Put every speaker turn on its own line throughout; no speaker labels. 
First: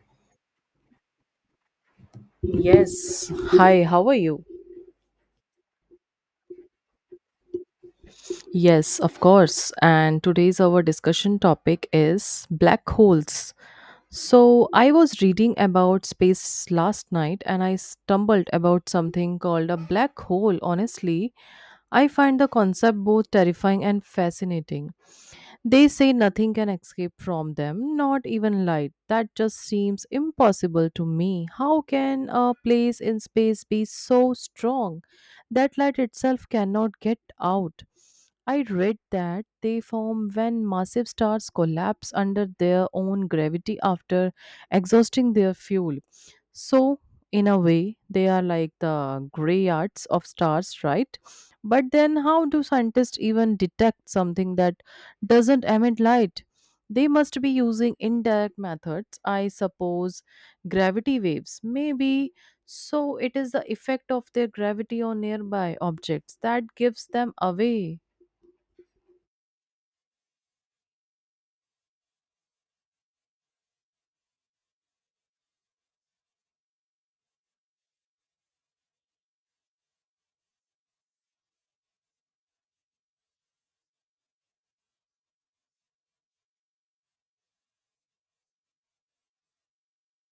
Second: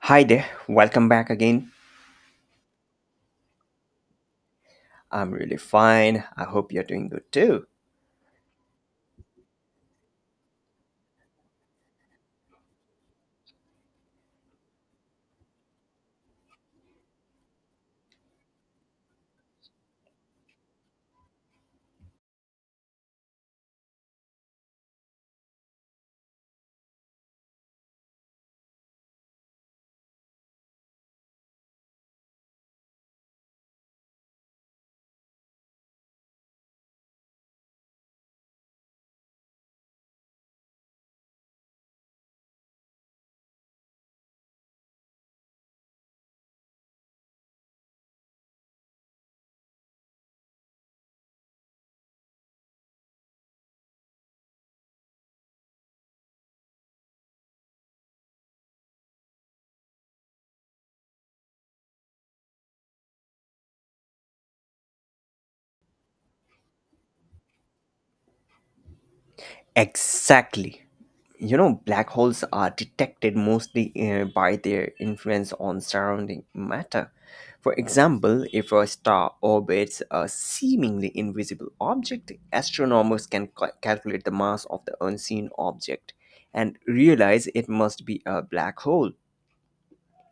Hi there, welcome back again.
Yes. Hi, how are you?
I'm really fine. I hope you're doing good too.
Yes, of course. And today's our discussion topic is black holes. So, I was reading about space last night and I stumbled about something called a black hole. Honestly, I find the concept both terrifying and fascinating. They say nothing can escape from them, not even light. That just seems impossible to me. How can a place in space be so strong that light itself cannot get out? I read that they form when massive stars collapse under their own gravity after exhausting their fuel. So, in a way, they are like the gray arts of stars, right? But then, how do scientists even detect something that doesn't emit light? They must be using indirect methods, I suppose gravity waves. Maybe so it is the effect of their gravity on nearby objects that gives them away.
Exactly. You know, black holes are detected mostly by their influence on surrounding matter. For example, if a star orbits a seemingly invisible object, astronomers can calculate the mass of the unseen object and realize it must be a black hole.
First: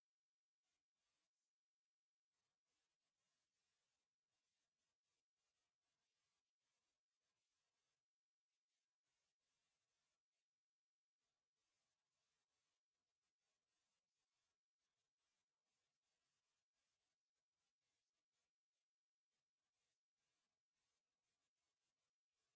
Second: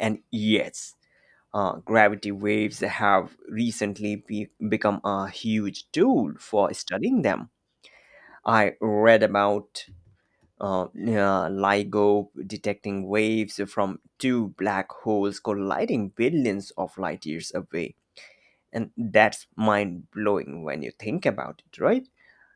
And yes, gravity waves have recently become a huge tool for studying them. I read about LIGO detecting waves from two black holes colliding billions of light years away. And that's mind blowing when you think about it, right?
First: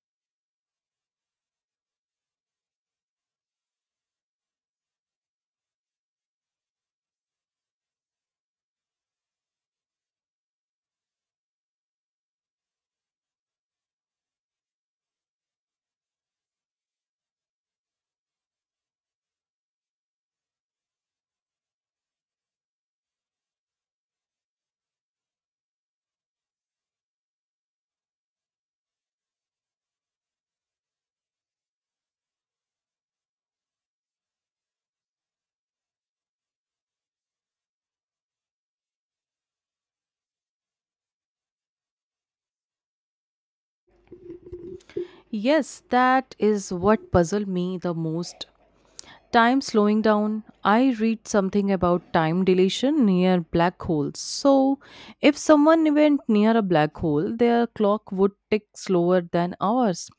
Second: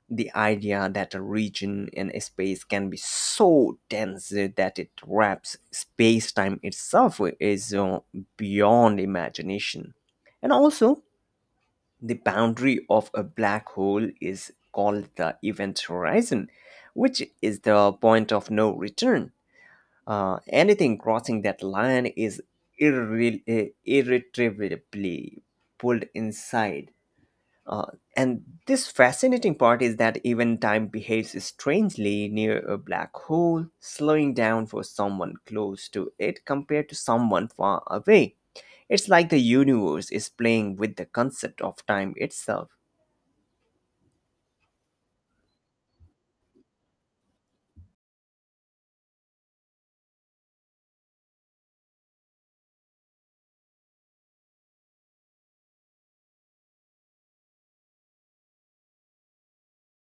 The idea that a region and a space can be so dense that it wraps space time itself is beyond imagination. And also, the boundary of a black hole is called the event horizon, which is the point of no return. Anything crossing that line is irretrievably pulled inside uh, and this fascinating part is that even time behaves strangely near a black hole, slowing down for someone close to it compared to someone far away. It's like the universe is playing with the concept of time itself.
Yes, that is what puzzled me the most. Time slowing down. I read something about time dilation near black holes. So, if someone went near a black hole, their clock would tick slower than ours.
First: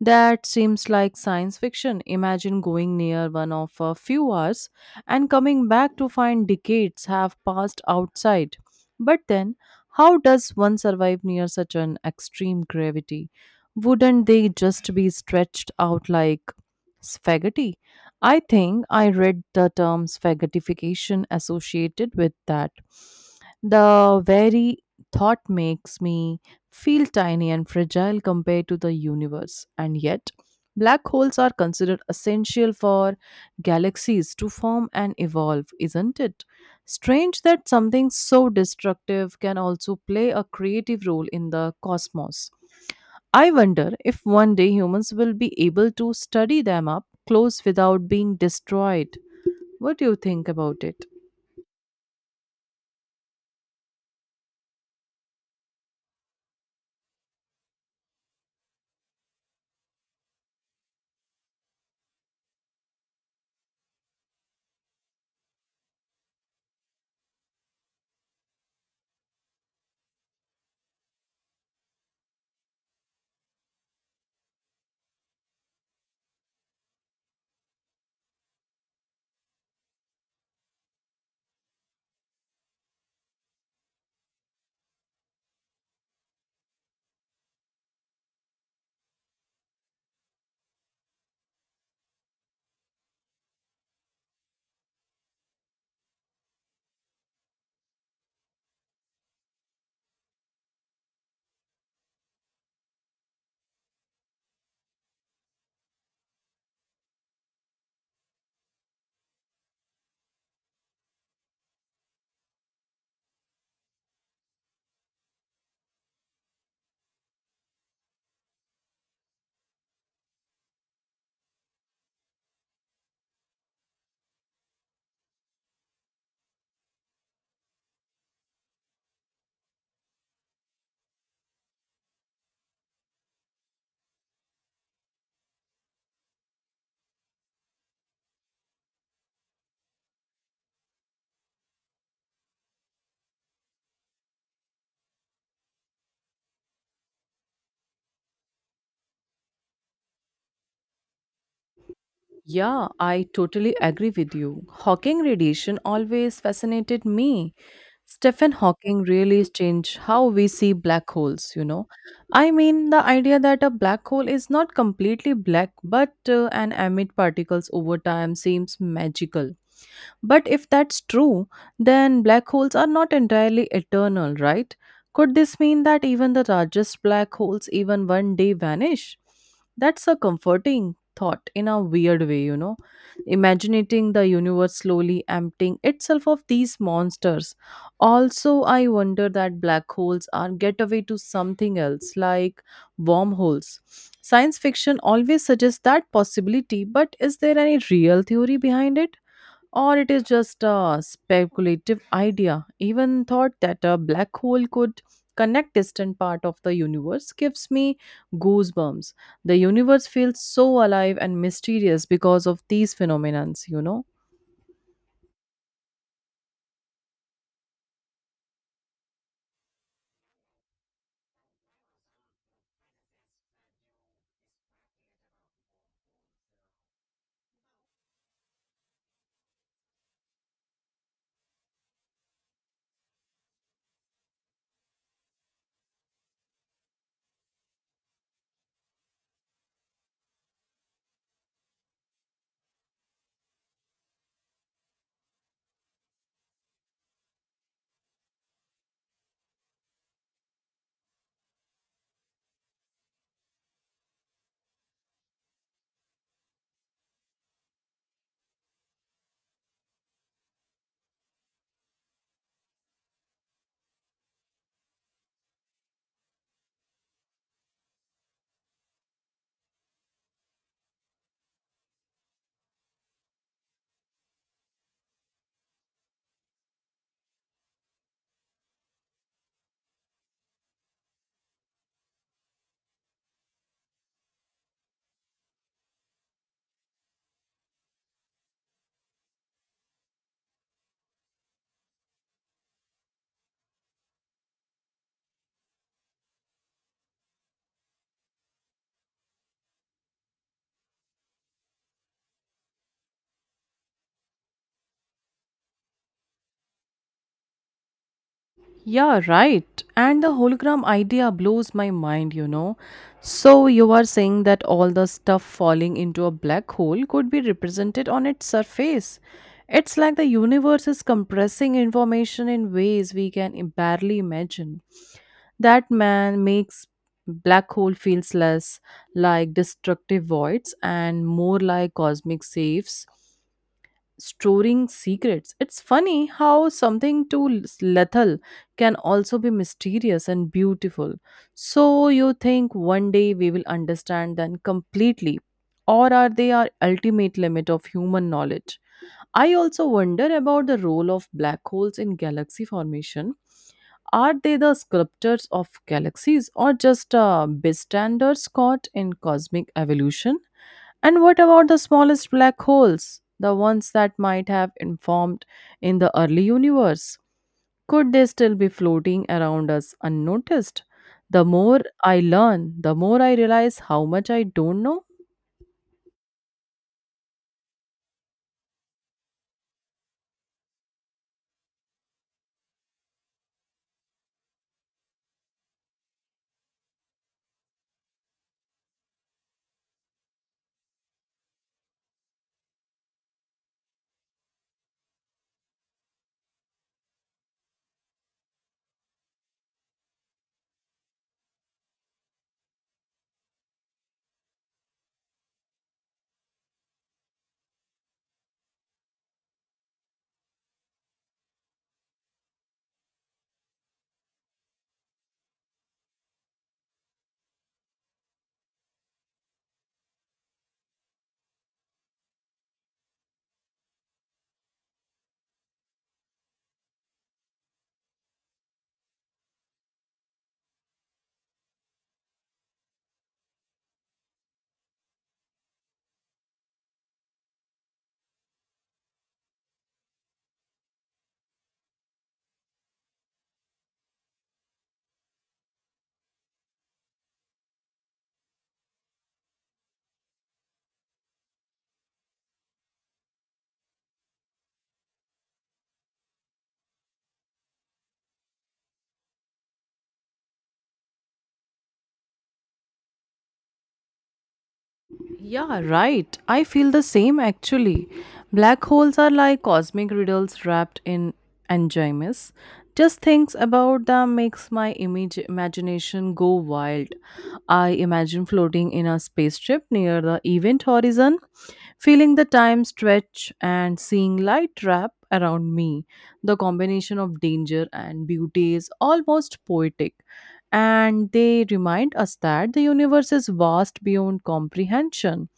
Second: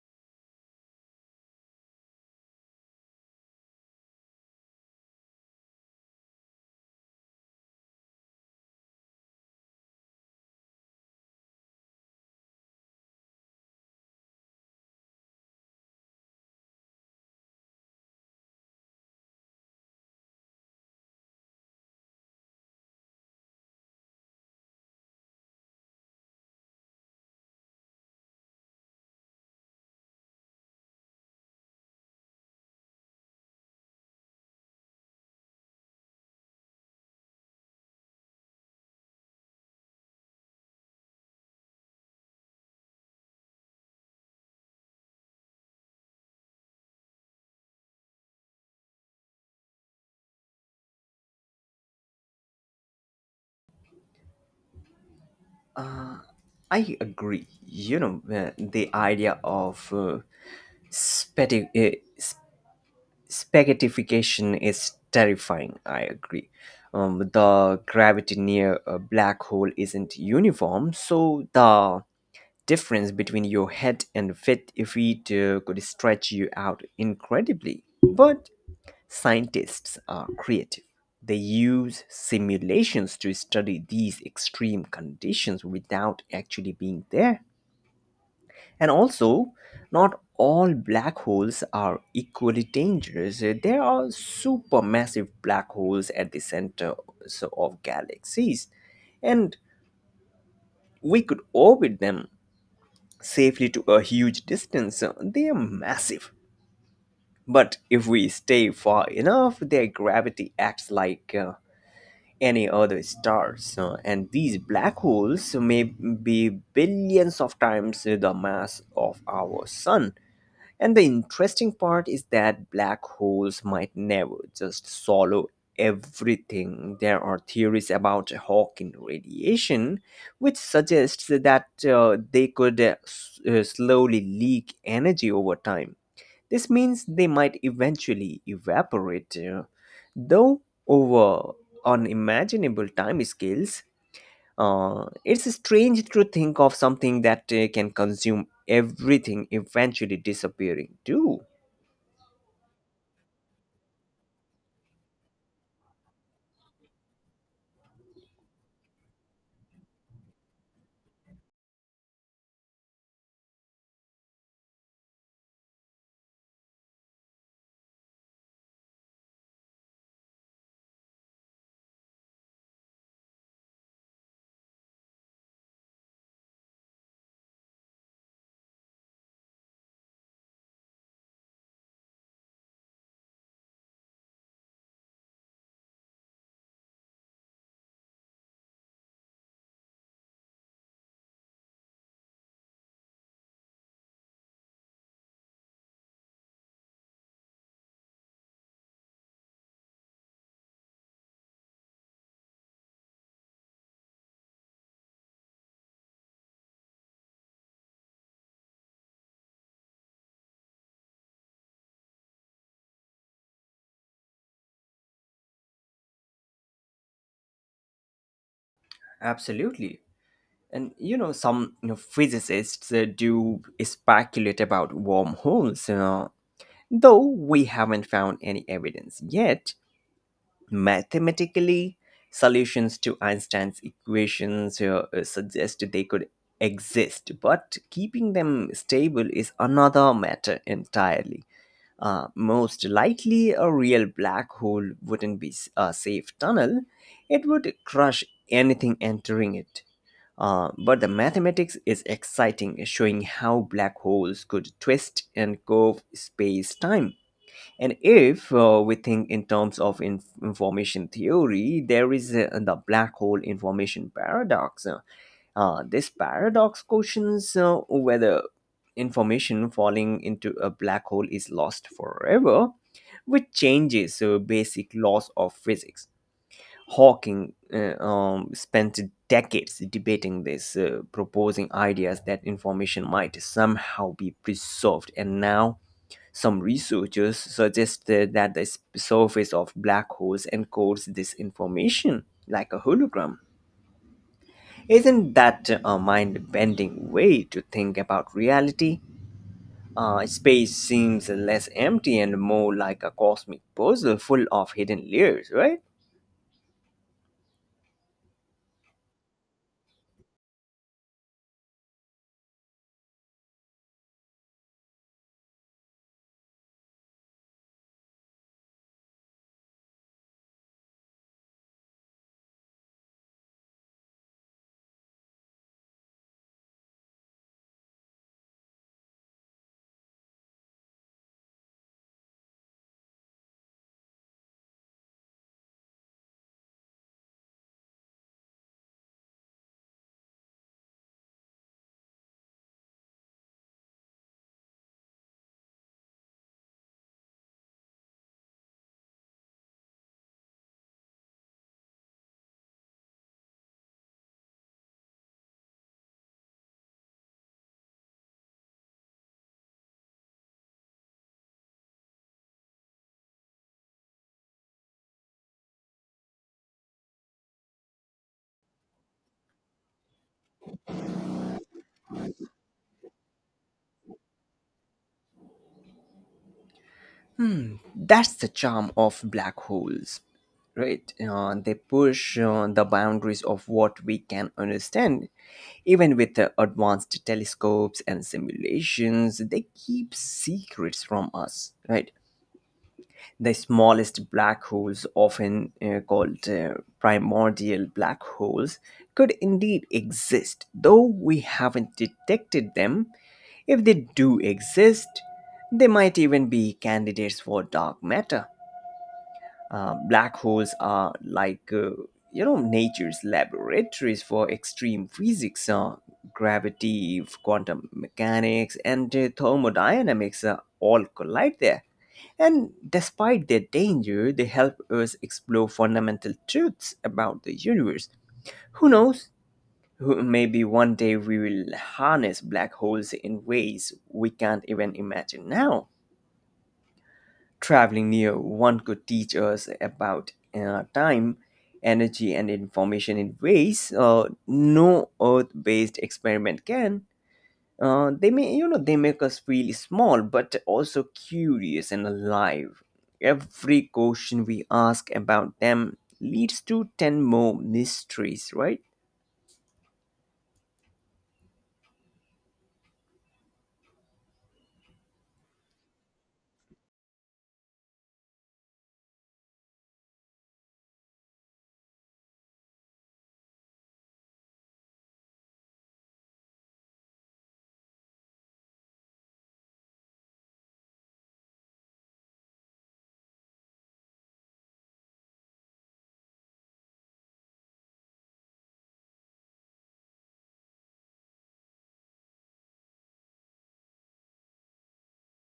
That seems like science fiction. Imagine going near one of a few hours and coming back to find decades have passed outside. But then, how does one survive near such an extreme gravity? Wouldn't they just be stretched out like spaghetti? I think I read the term spaghettification associated with that. The very thought makes me feel tiny and fragile compared to the universe, and yet, black holes are considered essential for galaxies to form and evolve, isn't it? Strange that something so destructive can also play a creative role in the cosmos. I wonder if one day humans will be able to study them up close without being destroyed. What do you think about it?
I agree. You know, the idea of spati- uh, Spaghettification is terrifying, I agree. The gravity near a black hole isn't uniform, so the difference between your head and feet, could stretch you out incredibly. But scientists are creative. They use simulations to study these extreme conditions without actually being there. And also, not all black holes are equally dangerous. There are supermassive black holes at the center of galaxies, and we could orbit them safely to a huge distance. They are massive. But if we stay far enough, their gravity acts like any other stars. And these black holes may be billions of times the mass of our sun. And the interesting part is that black holes might never just swallow everything. There are theories about Hawking radiation, which suggests that they could slowly leak energy over time. This means they might eventually evaporate, though over unimaginable time scales. It's strange to think of something that can consume everything eventually disappearing too.
Yeah, I totally agree with you. Hawking radiation always fascinated me. Stephen Hawking really changed how we see black holes, you know. I mean, the idea that a black hole is not completely black but an emit particles over time seems magical. But if that's true, then black holes are not entirely eternal, right? Could this mean that even the largest black holes even one day vanish? That's a comforting thought in a weird way, you know. Imagining the universe slowly emptying itself of these monsters. Also, I wonder that black holes are getaway to something else, like wormholes. Science fiction always suggests that possibility, but is there any real theory behind it? Or it is just a speculative idea. Even thought that a black hole could connect distant part of the universe gives me goosebumps. The universe feels so alive and mysterious because of these phenomenons, you know.
Absolutely. And you know, some physicists do speculate about wormholes, you know, though we haven't found any evidence yet. Mathematically, solutions to Einstein's equations suggest they could exist, but keeping them stable is another matter entirely. Most likely, a real black hole wouldn't be a safe tunnel, it would crush anything entering it. But the mathematics is exciting, showing how black holes could twist and curve space time. And if we think in terms of information theory, there is the black hole information paradox. This paradox questions whether information falling into a black hole is lost forever, which changes basic laws of physics. Hawking spent decades debating this, proposing ideas that information might somehow be preserved. And now, some researchers suggest that the surface of black holes encodes this information like a hologram. Isn't that a mind bending way to think about reality? Space seems less empty and more like a cosmic puzzle full of hidden layers, right?
Yeah, right. And the hologram idea blows my mind, you know. So, you are saying that all the stuff falling into a black hole could be represented on its surface. It's like the universe is compressing information in ways we barely imagine. That man makes black hole feels less like destructive voids and more like cosmic safes storing secrets. It's funny how something too lethal can also be mysterious and beautiful. So you think one day we will understand them completely, or are they our ultimate limit of human knowledge? I also wonder about the role of black holes in galaxy formation. Are they the sculptors of galaxies or just bystanders caught in cosmic evolution? And what about the smallest black holes, the ones that might have informed in the early universe? Could they still be floating around us unnoticed? The more I learn, the more I realize how much I don't know.
That's the charm of black holes, right? They push the boundaries of what we can understand. Even with the advanced telescopes and simulations, they keep secrets from us, right? The smallest black holes, often called primordial black holes, could indeed exist, though we haven't detected them. If they do exist, they might even be candidates for dark matter. Black holes are like you know, nature's laboratories for extreme physics. Gravity, quantum mechanics, and thermodynamics all collide there. And despite their danger, they help us explore fundamental truths about the universe. Who knows? Maybe one day we will harness black holes in ways we can't even imagine now. Traveling near one could teach us about time, energy, and information in ways no Earth-based experiment can. They may, they make us feel small, but also curious and alive. Every question we ask about them leads to ten more mysteries, right?
Yeah, right. I feel the same actually. Black holes are like cosmic riddles wrapped in enigmas. Just things about them makes my image imagination go wild. I imagine floating in a spaceship near the event horizon, feeling the time stretch and seeing light wrap around me. The combination of danger and beauty is almost poetic. And they remind us that the universe is vast beyond comprehension.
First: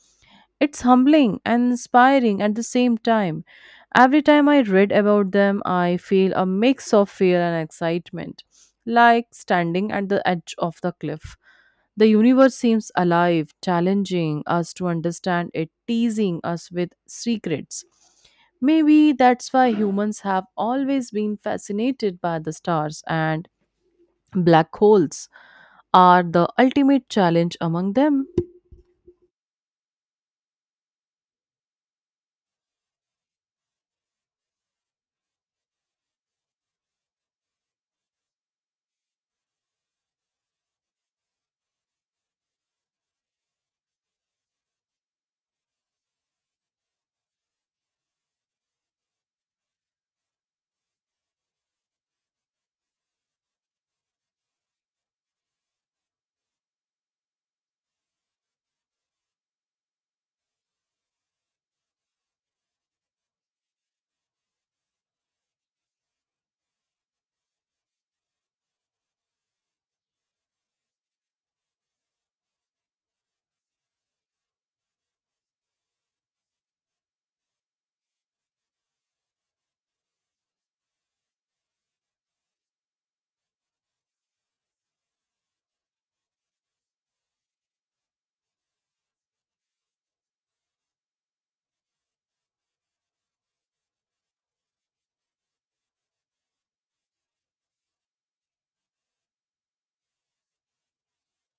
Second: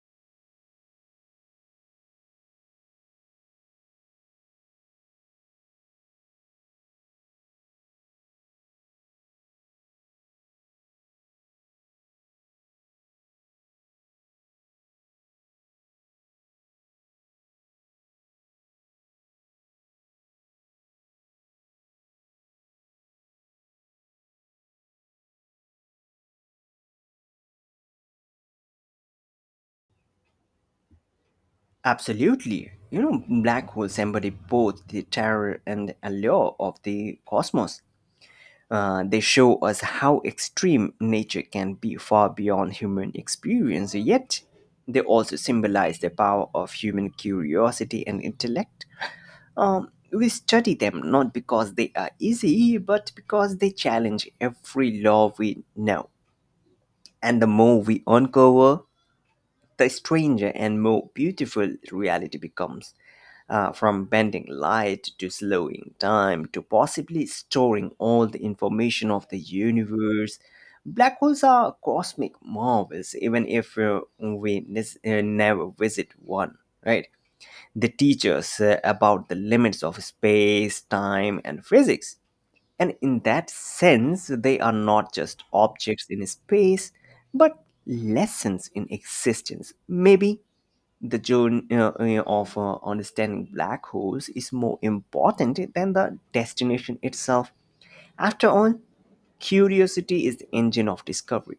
It's humbling and inspiring at the same time. Every time I read about them, I feel a mix of fear and excitement, like standing at the edge of the cliff. The universe seems alive, challenging us to understand it, teasing us with secrets. Maybe that's why humans have always been fascinated by the stars, and black holes are the ultimate challenge among them.
Absolutely. You know, black holes embody both the terror and allure of the cosmos. They show us how extreme nature can be, far beyond human experience, yet they also symbolize the power of human curiosity and intellect. We study them not because they are easy, but because they challenge every law we know. And the more we uncover, the stranger and more beautiful reality becomes. From bending light to slowing time to possibly storing all the information of the universe, black holes are cosmic marvels, even if never visit one, right? They teach us about the limits of space, time, and physics, and in that sense, they are not just objects in space, but lessons in existence. Maybe the journey of understanding black holes is more important than the destination itself. After all, curiosity is the engine of discovery.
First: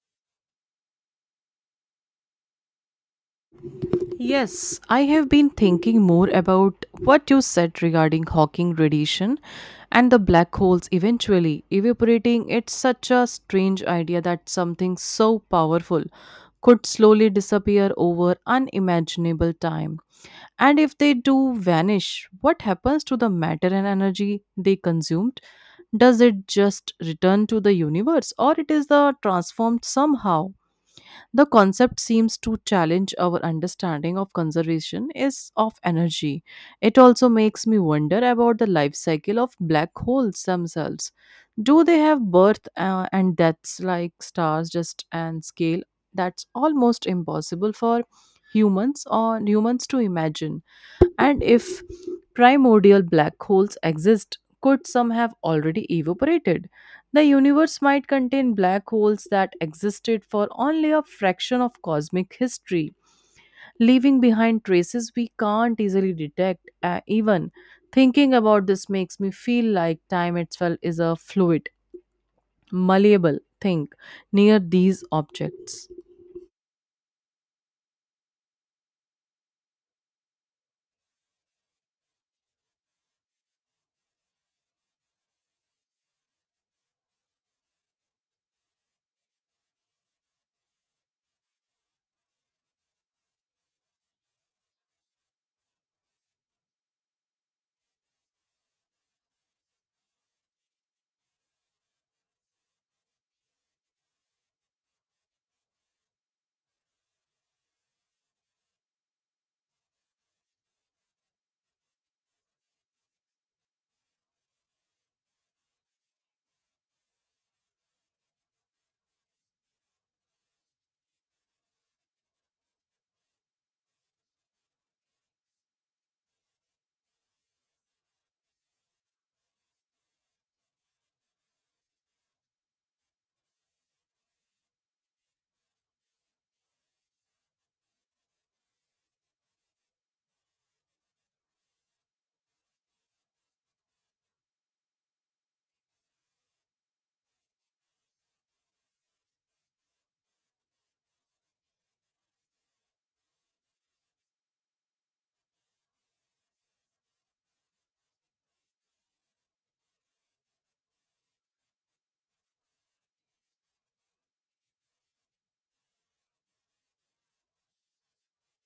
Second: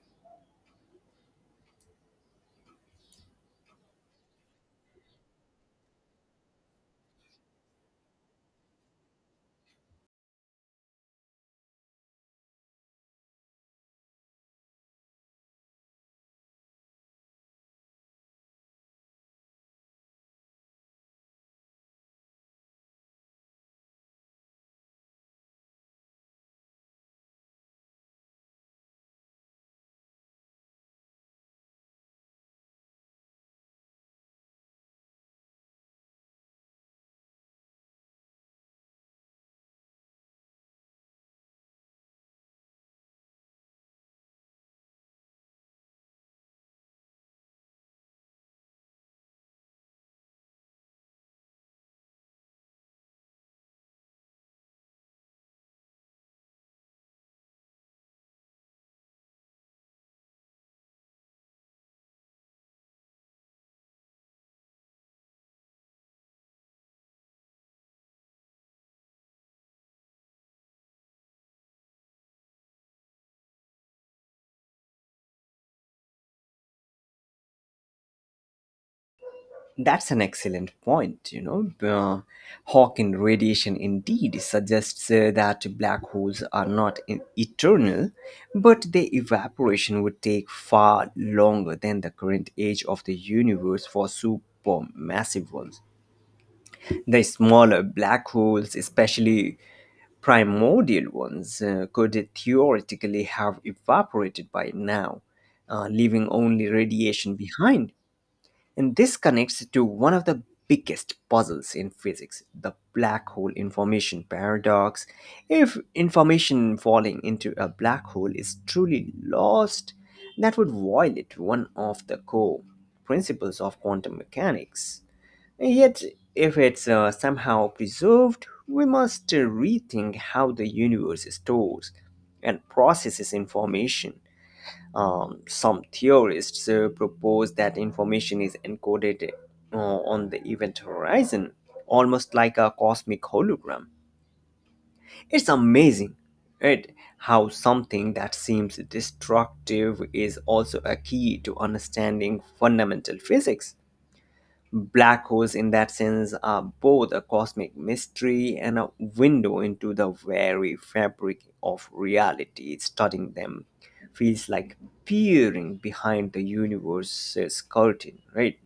Yes, I have been thinking more about what you said regarding Hawking radiation and the black holes eventually evaporating. It's such a strange idea that something so powerful could slowly disappear over unimaginable time. And if they do vanish, what happens to the matter and energy they consumed? Does it just return to the universe or it is the transformed somehow? The concept seems to challenge our understanding of conservation is of energy. It also makes me wonder about the life cycle of black holes themselves. Do they have birth and deaths like stars just and scale that's almost impossible for humans to imagine? And if primordial black holes exist, could some have already evaporated? The universe might contain black holes that existed for only a fraction of cosmic history, leaving behind traces we can't easily detect. Even thinking about this makes me feel like time itself is a fluid, malleable thing near these objects.
That's an excellent point. You know, Hawking radiation indeed suggests that black holes are not eternal, but their evaporation would take far longer than the current age of the universe for supermassive ones. The smaller black holes, especially primordial ones, could theoretically have evaporated by now, leaving only radiation behind. And this connects to one of the biggest puzzles in physics, the black hole information paradox. If information falling into a black hole is truly lost, that would violate one of the core principles of quantum mechanics. Yet, if it's somehow preserved, we must rethink how the universe stores and processes information. Some theorists propose that information is encoded on the event horizon, almost like a cosmic hologram. It's amazing, right? How something that seems destructive is also a key to understanding fundamental physics. Black holes, in that sense, are both a cosmic mystery and a window into the very fabric of reality. Studying them feels like peering behind the universe's curtain, right?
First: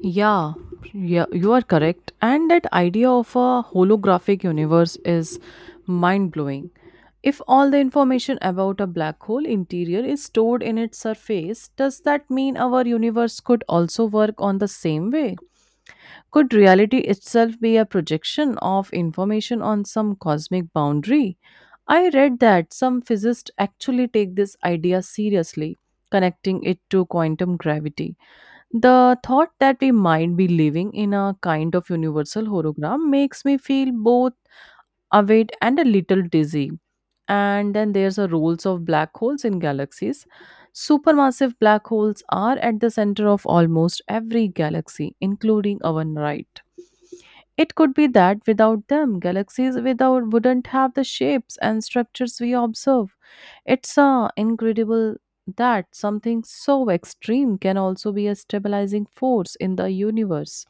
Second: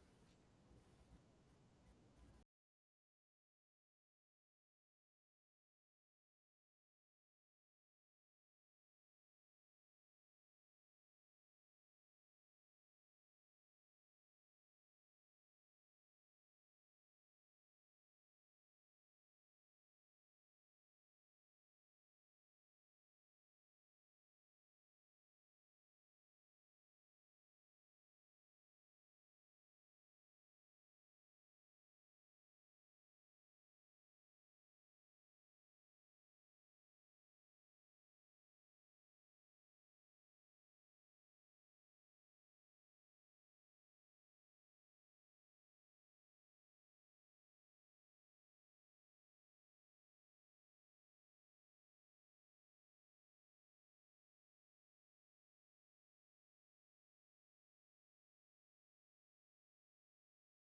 Yeah, yeah, you are correct. And that idea of a holographic universe is mind blowing. If all the information about a black hole interior is stored in its surface, does that mean our universe could also work on the same way? Could reality itself be a projection of information on some cosmic boundary? I read that some physicists actually take this idea seriously, connecting it to quantum gravity. The thought that we might be living in a kind of universal hologram makes me feel both awake and a little dizzy. And then there's the roles of black holes in galaxies. Supermassive black holes are at the center of almost every galaxy, including our right. It could be that without them, galaxies without wouldn't have the shapes and structures we observe. It's incredible that something so extreme can also be a stabilizing force in the universe.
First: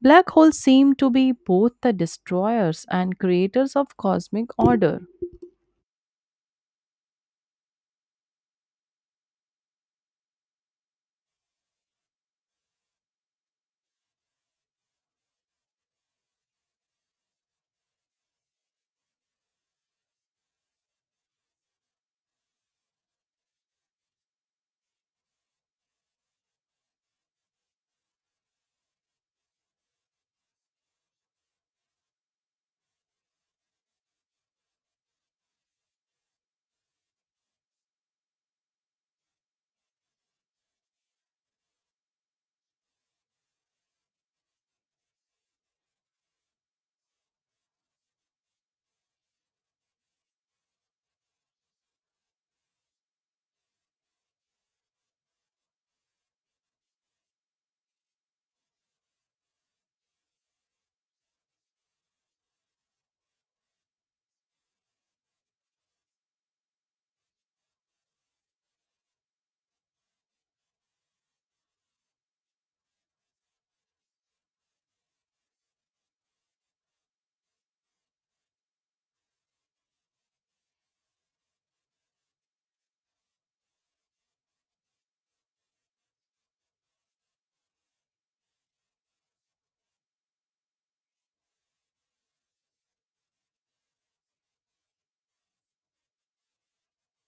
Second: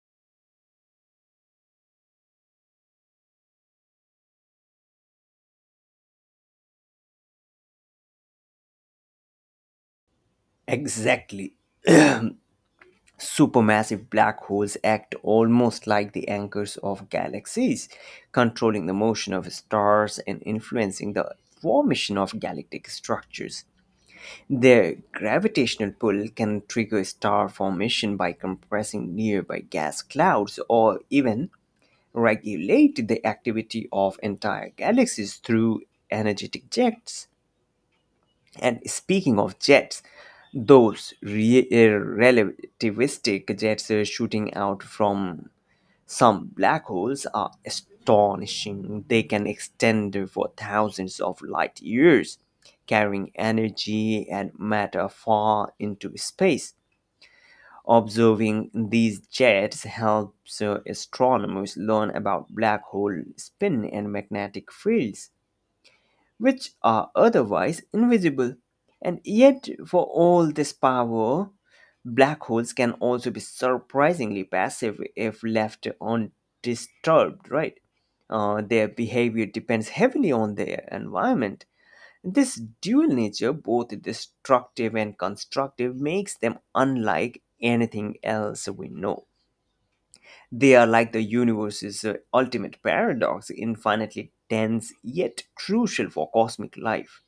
Black holes seem to be both the destroyers and creators of cosmic order.
Exactly. Supermassive black holes act almost like the anchors of galaxies, controlling the motion of stars and influencing the formation of galactic structures. Their gravitational pull can trigger star formation by compressing nearby gas clouds, or even regulate the activity of entire galaxies through energetic jets. And speaking of jets, those relativistic jets shooting out from some black holes are astonishing. They can extend for thousands of light years, carrying energy and matter far into space. Observing these jets helps astronomers learn about black hole spin and magnetic fields, which are otherwise invisible. And yet, for all this power, black holes can also be surprisingly passive if left undisturbed, right? Their behavior depends heavily on their environment. This dual nature, both destructive and constructive, makes them unlike anything else we know. They are like the universe's ultimate paradox, infinitely dense yet crucial for cosmic life.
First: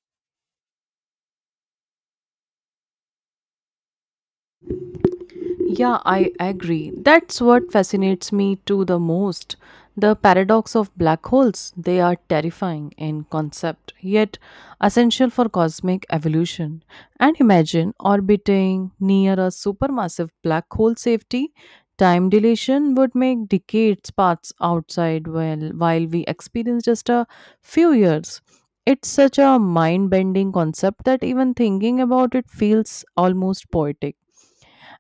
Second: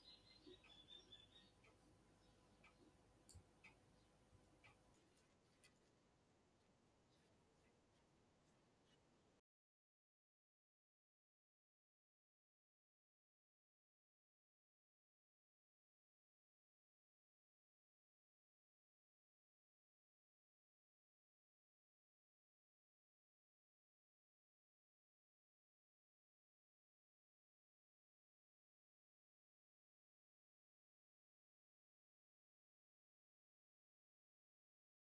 Yeah, I agree. That's what fascinates me too the most. The paradox of black holes. They are terrifying in concept, yet essential for cosmic evolution. And imagine orbiting near a supermassive black hole safety. Time dilation would make decades pass outside while we experience just a few years. It's such a mind bending concept that even thinking about it feels almost poetic.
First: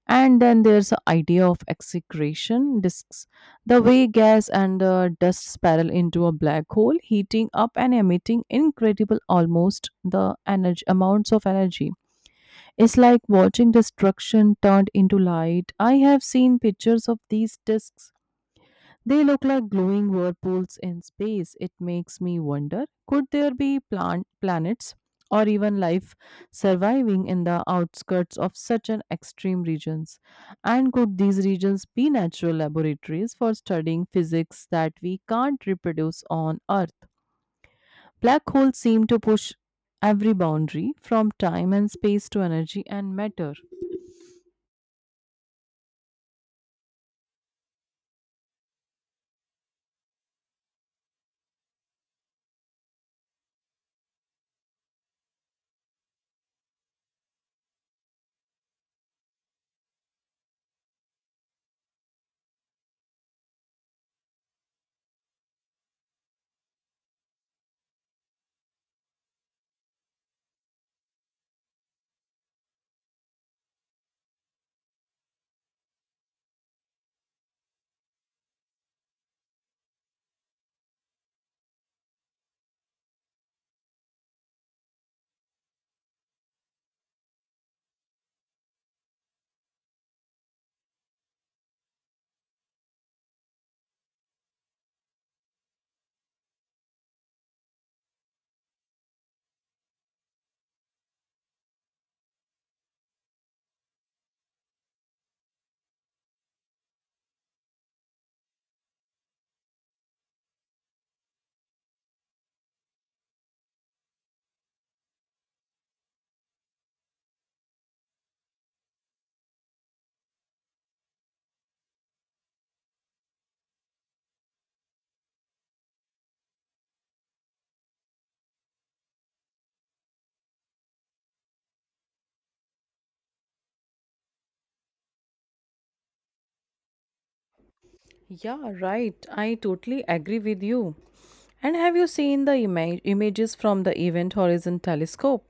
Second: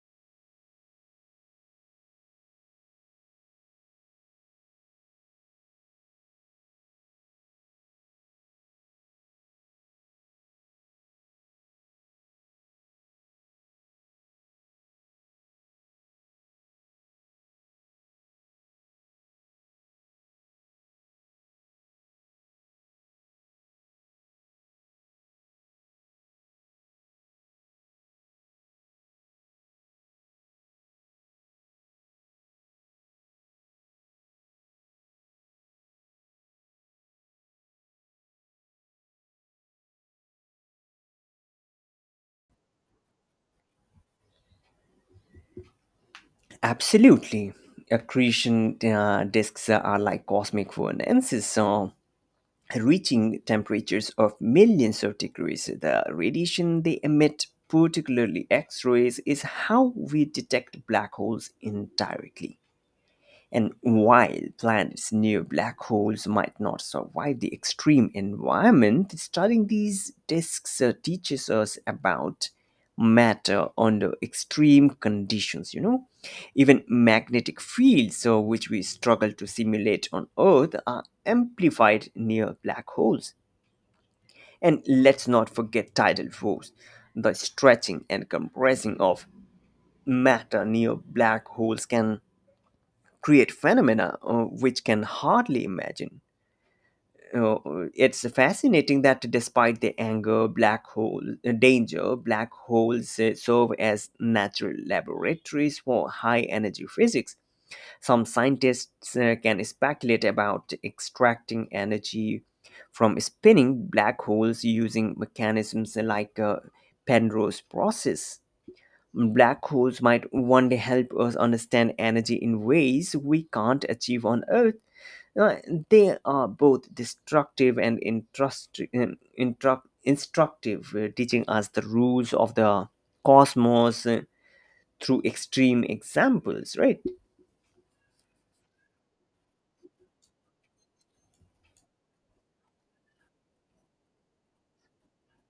And then there's the idea of execretion disks, the way gas and dust spiral into a black hole, heating up and emitting incredible almost the energy amounts of energy. It's like watching destruction turned into light. I have seen pictures of these disks. They look like glowing whirlpools in space. It makes me wonder, could there be planets or even life surviving in the outskirts of such an extreme regions, and could these regions be natural laboratories for studying physics that we can't reproduce on earth? Black holes seem to push every boundary from time and space to energy and matter.
Absolutely. Accretion disks are like cosmic furnaces, reaching temperatures of millions of degrees. The radiation they emit, particularly X rays, is how we detect black holes indirectly. And while planets near black holes might not survive the extreme environment, studying these disks teaches us about matter under extreme conditions, you know. Even magnetic fields, which we struggle to simulate on Earth, are amplified near black holes. And let's not forget tidal force. The stretching and compressing of matter near black holes can create phenomena which can hardly imagine. Uh, it's fascinating that despite the anger, black hole danger, black holes serve as natural laboratories for high energy physics. Some scientists can speculate about extracting energy from spinning black holes using mechanisms like Penrose process. Black holes might one day help us understand energy in ways we can't achieve on Earth. Uh, They are both destructive and instructive, teaching us the rules of the cosmos through extreme examples, right?
Yeah, right. I totally agree with you. And have you seen the images from the Event Horizon Telescope?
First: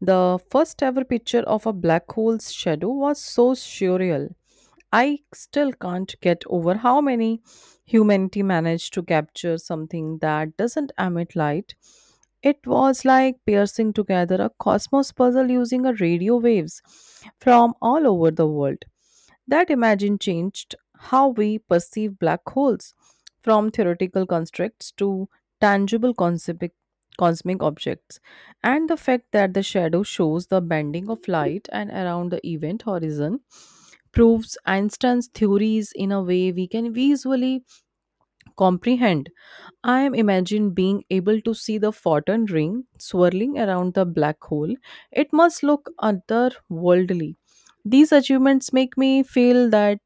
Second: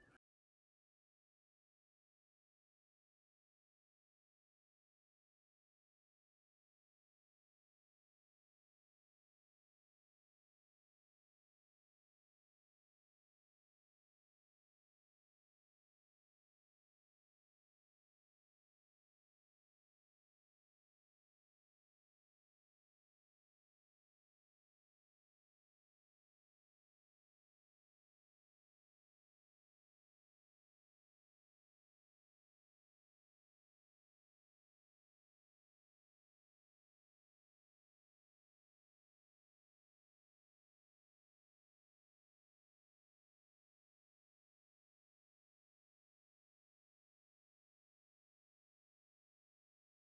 The first ever picture of a black hole's shadow was so surreal. I still can't get over how many humanity managed to capture something that doesn't emit light. It was like piercing together a cosmos puzzle using a radio waves from all over the world. That imagine changed how we perceive black holes from theoretical constructs to tangible concept- cosmic objects. And the fact that the shadow shows the bending of light and around the event horizon proves Einstein's theories in a way we can visually comprehend. I am imagine being able to see the photon ring swirling around the black hole. It must look otherworldly. These achievements make me feel that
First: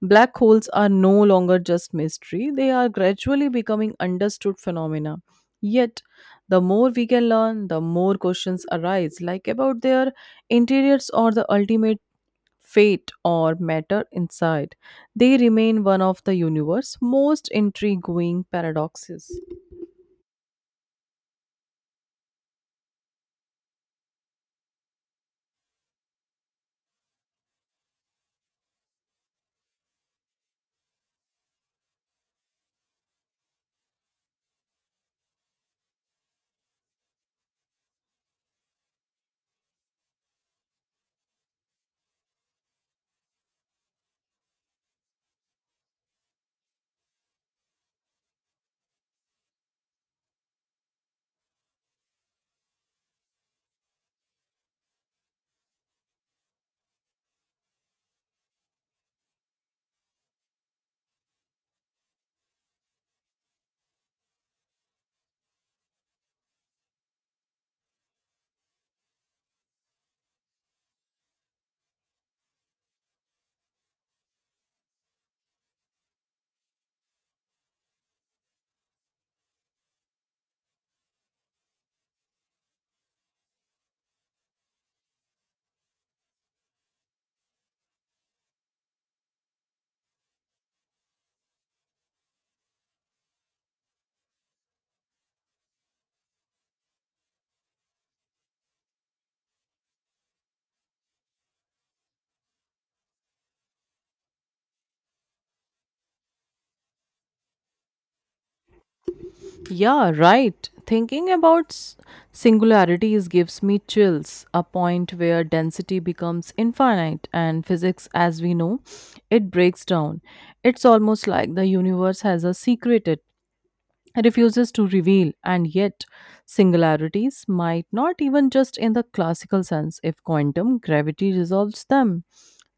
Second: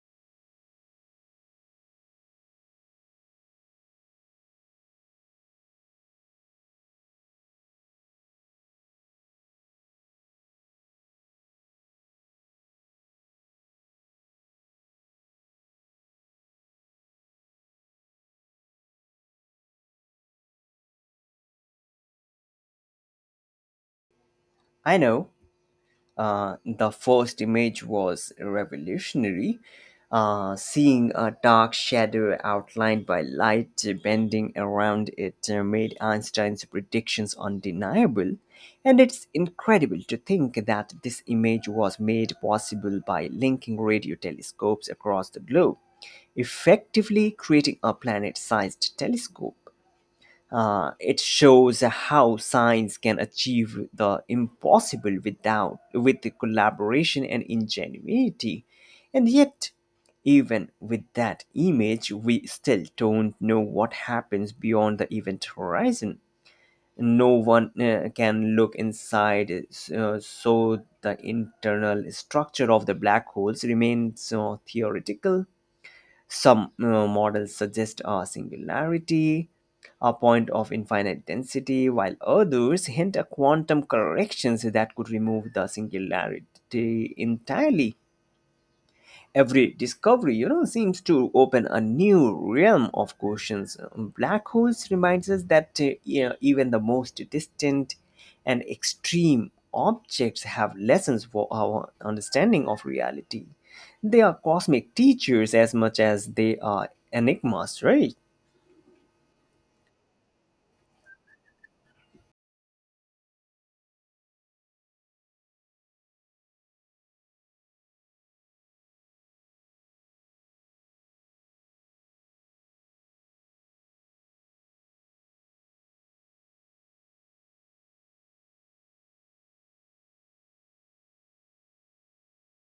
black holes are no longer just mystery, they are gradually becoming understood phenomena. Yet, the more we can learn, the more questions arise, like about their interiors or the ultimate fate or matter inside. They remain one of the universe's most intriguing paradoxes.
I know. The first image was revolutionary, seeing a dark shadow outlined by light bending around it made Einstein's predictions undeniable. And it's incredible to think that this image was made possible by linking radio telescopes across the globe, effectively creating a planet sized telescope. It shows how science can achieve the impossible without with the collaboration and ingenuity. And yet, even with that image, we still don't know what happens beyond the event horizon. No one can look inside, so the internal structure of the black holes remains theoretical. Some models suggest a singularity, a point of infinite density, while others hint at quantum corrections that could remove the singularity entirely. Every discovery, you know, seems to open a new realm of questions. Black holes reminds us that yeah, even the most distant and extreme objects have lessons for our understanding of reality. They are cosmic teachers as much as they are enigmas, right?
Yeah, right. Thinking about singularities gives me chills, a point where density becomes infinite and physics as we know it breaks down. It's almost like the universe has a secret refuses to reveal, and yet singularities might not even just in the classical sense if quantum gravity resolves them.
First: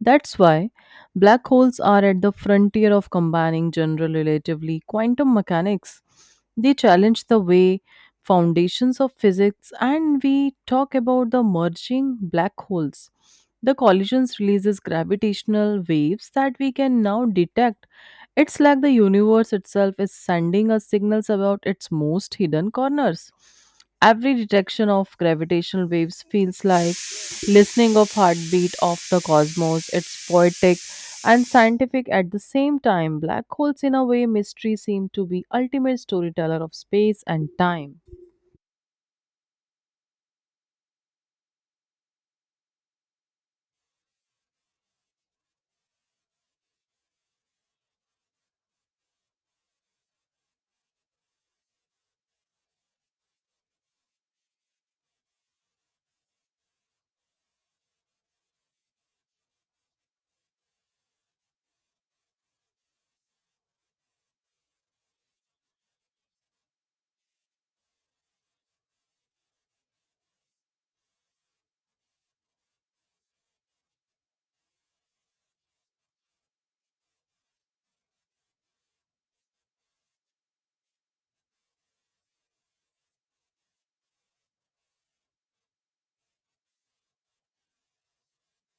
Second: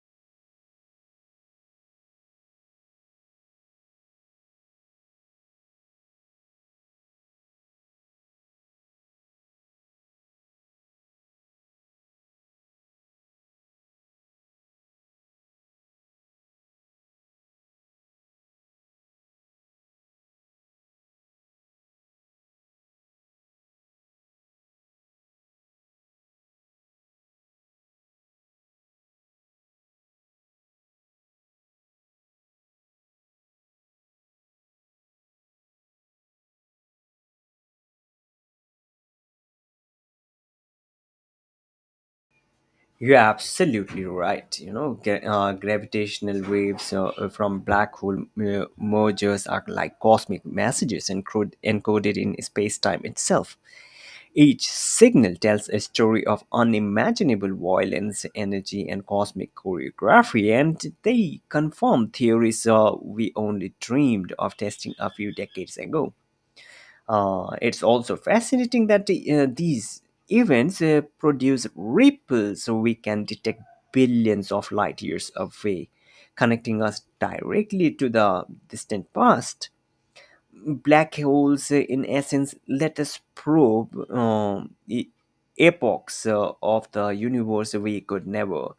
That's why black holes are at the frontier of combining general relatively quantum mechanics. They challenge the way foundations of physics, and we talk about the merging black holes. The collisions releases gravitational waves that we can now detect. It's like the universe itself is sending us signals about its most hidden corners. Every detection of gravitational waves feels like listening of heartbeat of the cosmos. It's poetic and scientific at the same time. Black holes in a way mystery seem to be ultimate storyteller of space and time.
You're absolutely right. You know, gravitational waves from black hole mergers are like cosmic messages encoded in space-time itself. Each signal tells a story of unimaginable violence, energy, and cosmic choreography, and they confirm theories we only dreamed of testing a few decades ago. It's also fascinating that these events produce ripples so we can detect billions of light years away, connecting us directly to the distant past. Black holes, in essence, let us probe epochs of the universe we could never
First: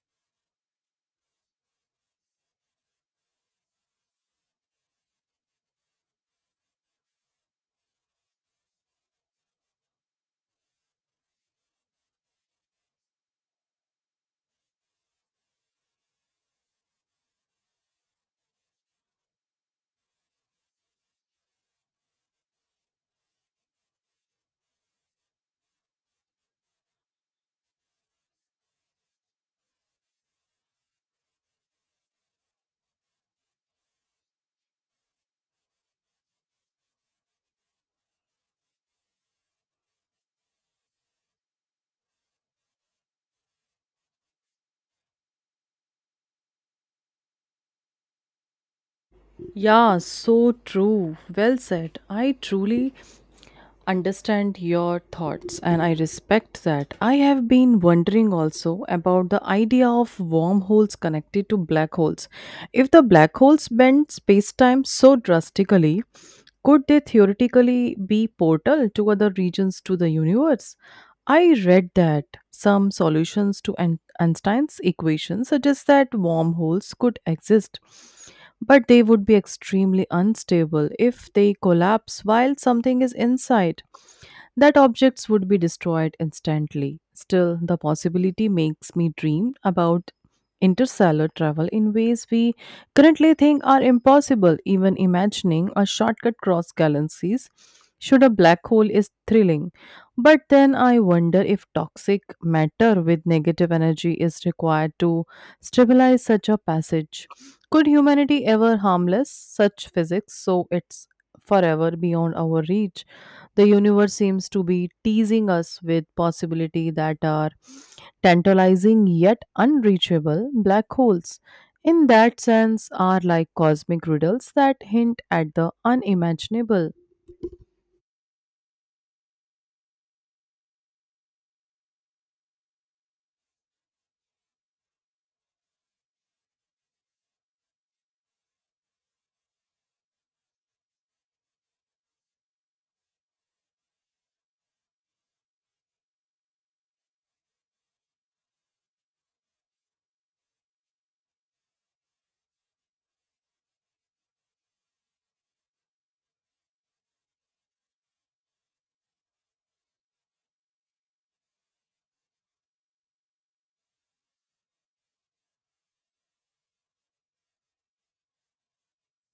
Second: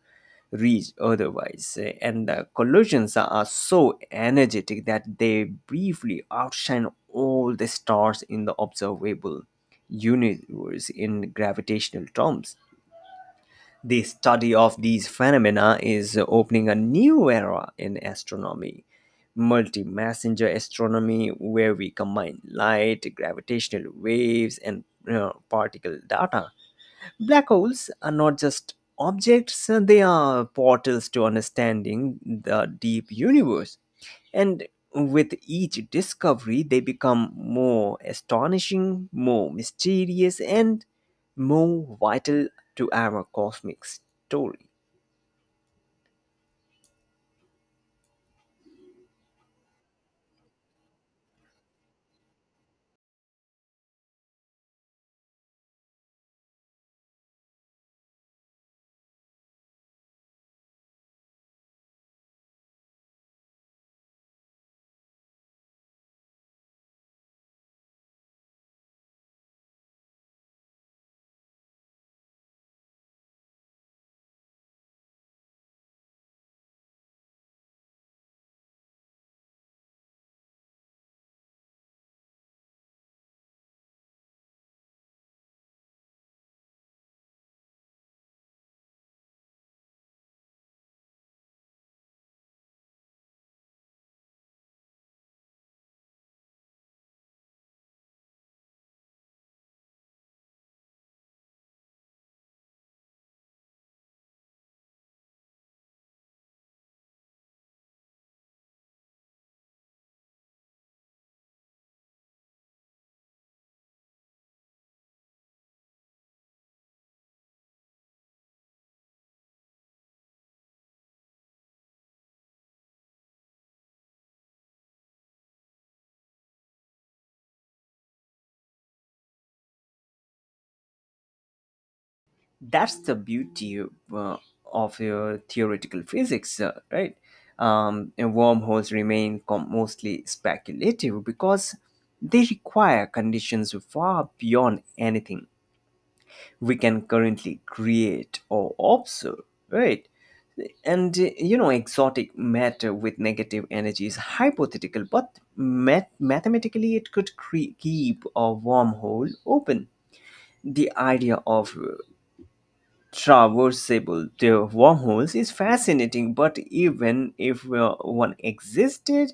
reach otherwise. And the collisions are so energetic that they briefly outshine all the stars in the observable universe in gravitational terms. The study of these phenomena is opening a new era in astronomy. Multi messenger astronomy, where we combine light, gravitational waves, and you know, particle data. Black holes are not just objects, they are portals to understanding the deep universe. And with each discovery, they become more astonishing, more mysterious, and more vital to our cosmic story.
Yeah, so true. Well said. I truly understand your thoughts and I respect that. I have been wondering also about the idea of wormholes connected to black holes. If the black holes bend space-time so drastically, could they theoretically be portal to other regions to the universe? I read that some solutions to Einstein's equation suggest that wormholes could exist, but they would be extremely unstable. If they collapse while something is inside, that objects would be destroyed instantly. Still, the possibility makes me dream about interstellar travel in ways we currently think are impossible. Even imagining a shortcut across galaxies should a black hole is thrilling. But then I wonder if toxic matter with negative energy is required to stabilize such a passage. Could humanity ever harmless such physics so it's forever beyond our reach? The universe seems to be teasing us with possibility that are tantalizing yet unreachable black holes. In that sense, are like cosmic riddles that hint at the unimaginable.
That's the beauty uh, of your theoretical physics, right? And wormholes remain mostly speculative because they require conditions far beyond anything we can currently create or observe, right? And you know, exotic matter with negative energy is hypothetical, but mathematically it could keep a wormhole open. The idea of traversable the wormholes is fascinating, but even if one existed,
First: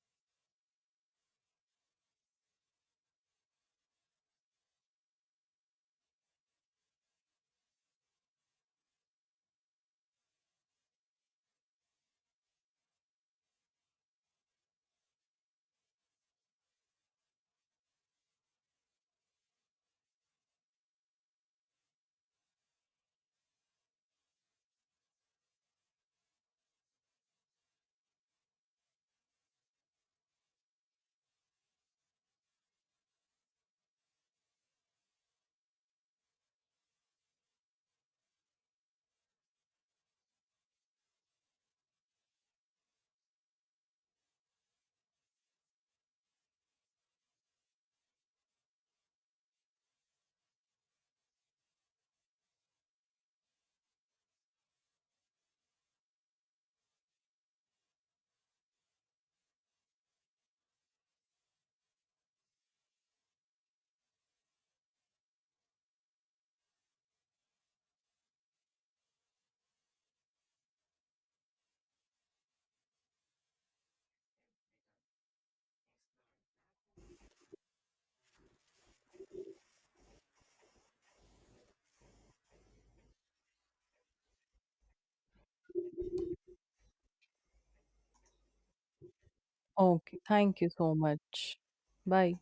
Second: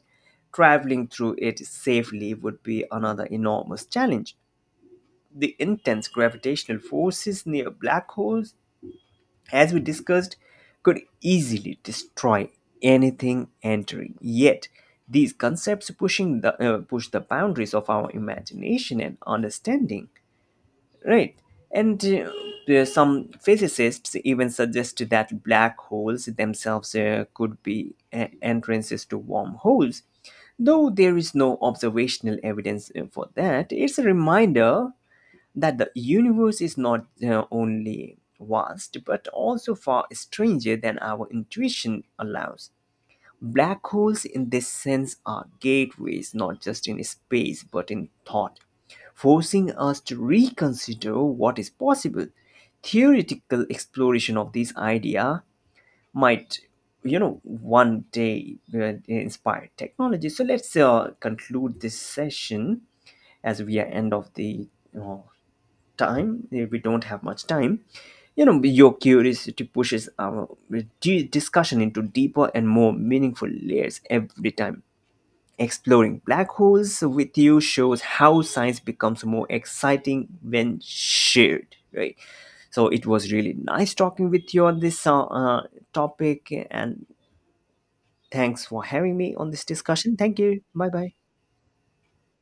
traveling through it safely would be another enormous challenge. The intense gravitational forces near black holes, as we discussed, could easily destroy anything entering. Yet, these concepts pushing the push the boundaries of our imagination and understanding, right? And some physicists even suggest that black holes themselves could be entrances to wormholes. Though there is no observational evidence for that, it's a reminder that the universe is not only vast but also far stranger than our intuition allows. Black holes, in this sense, are gateways not just in space but in thought, forcing us to reconsider what is possible. Theoretical exploration of this idea might, you know, one day inspire technology. So let's conclude this session as we are end of the uh, time. We don't have much time. You know, your curiosity pushes our discussion into deeper and more meaningful layers every time. Exploring black holes with you shows how science becomes more exciting when shared, right? So it was really nice talking with you on this topic, and thanks for having me on this discussion.
Okay,
Thank you.
thank you
Bye
so
bye.
much. Bye.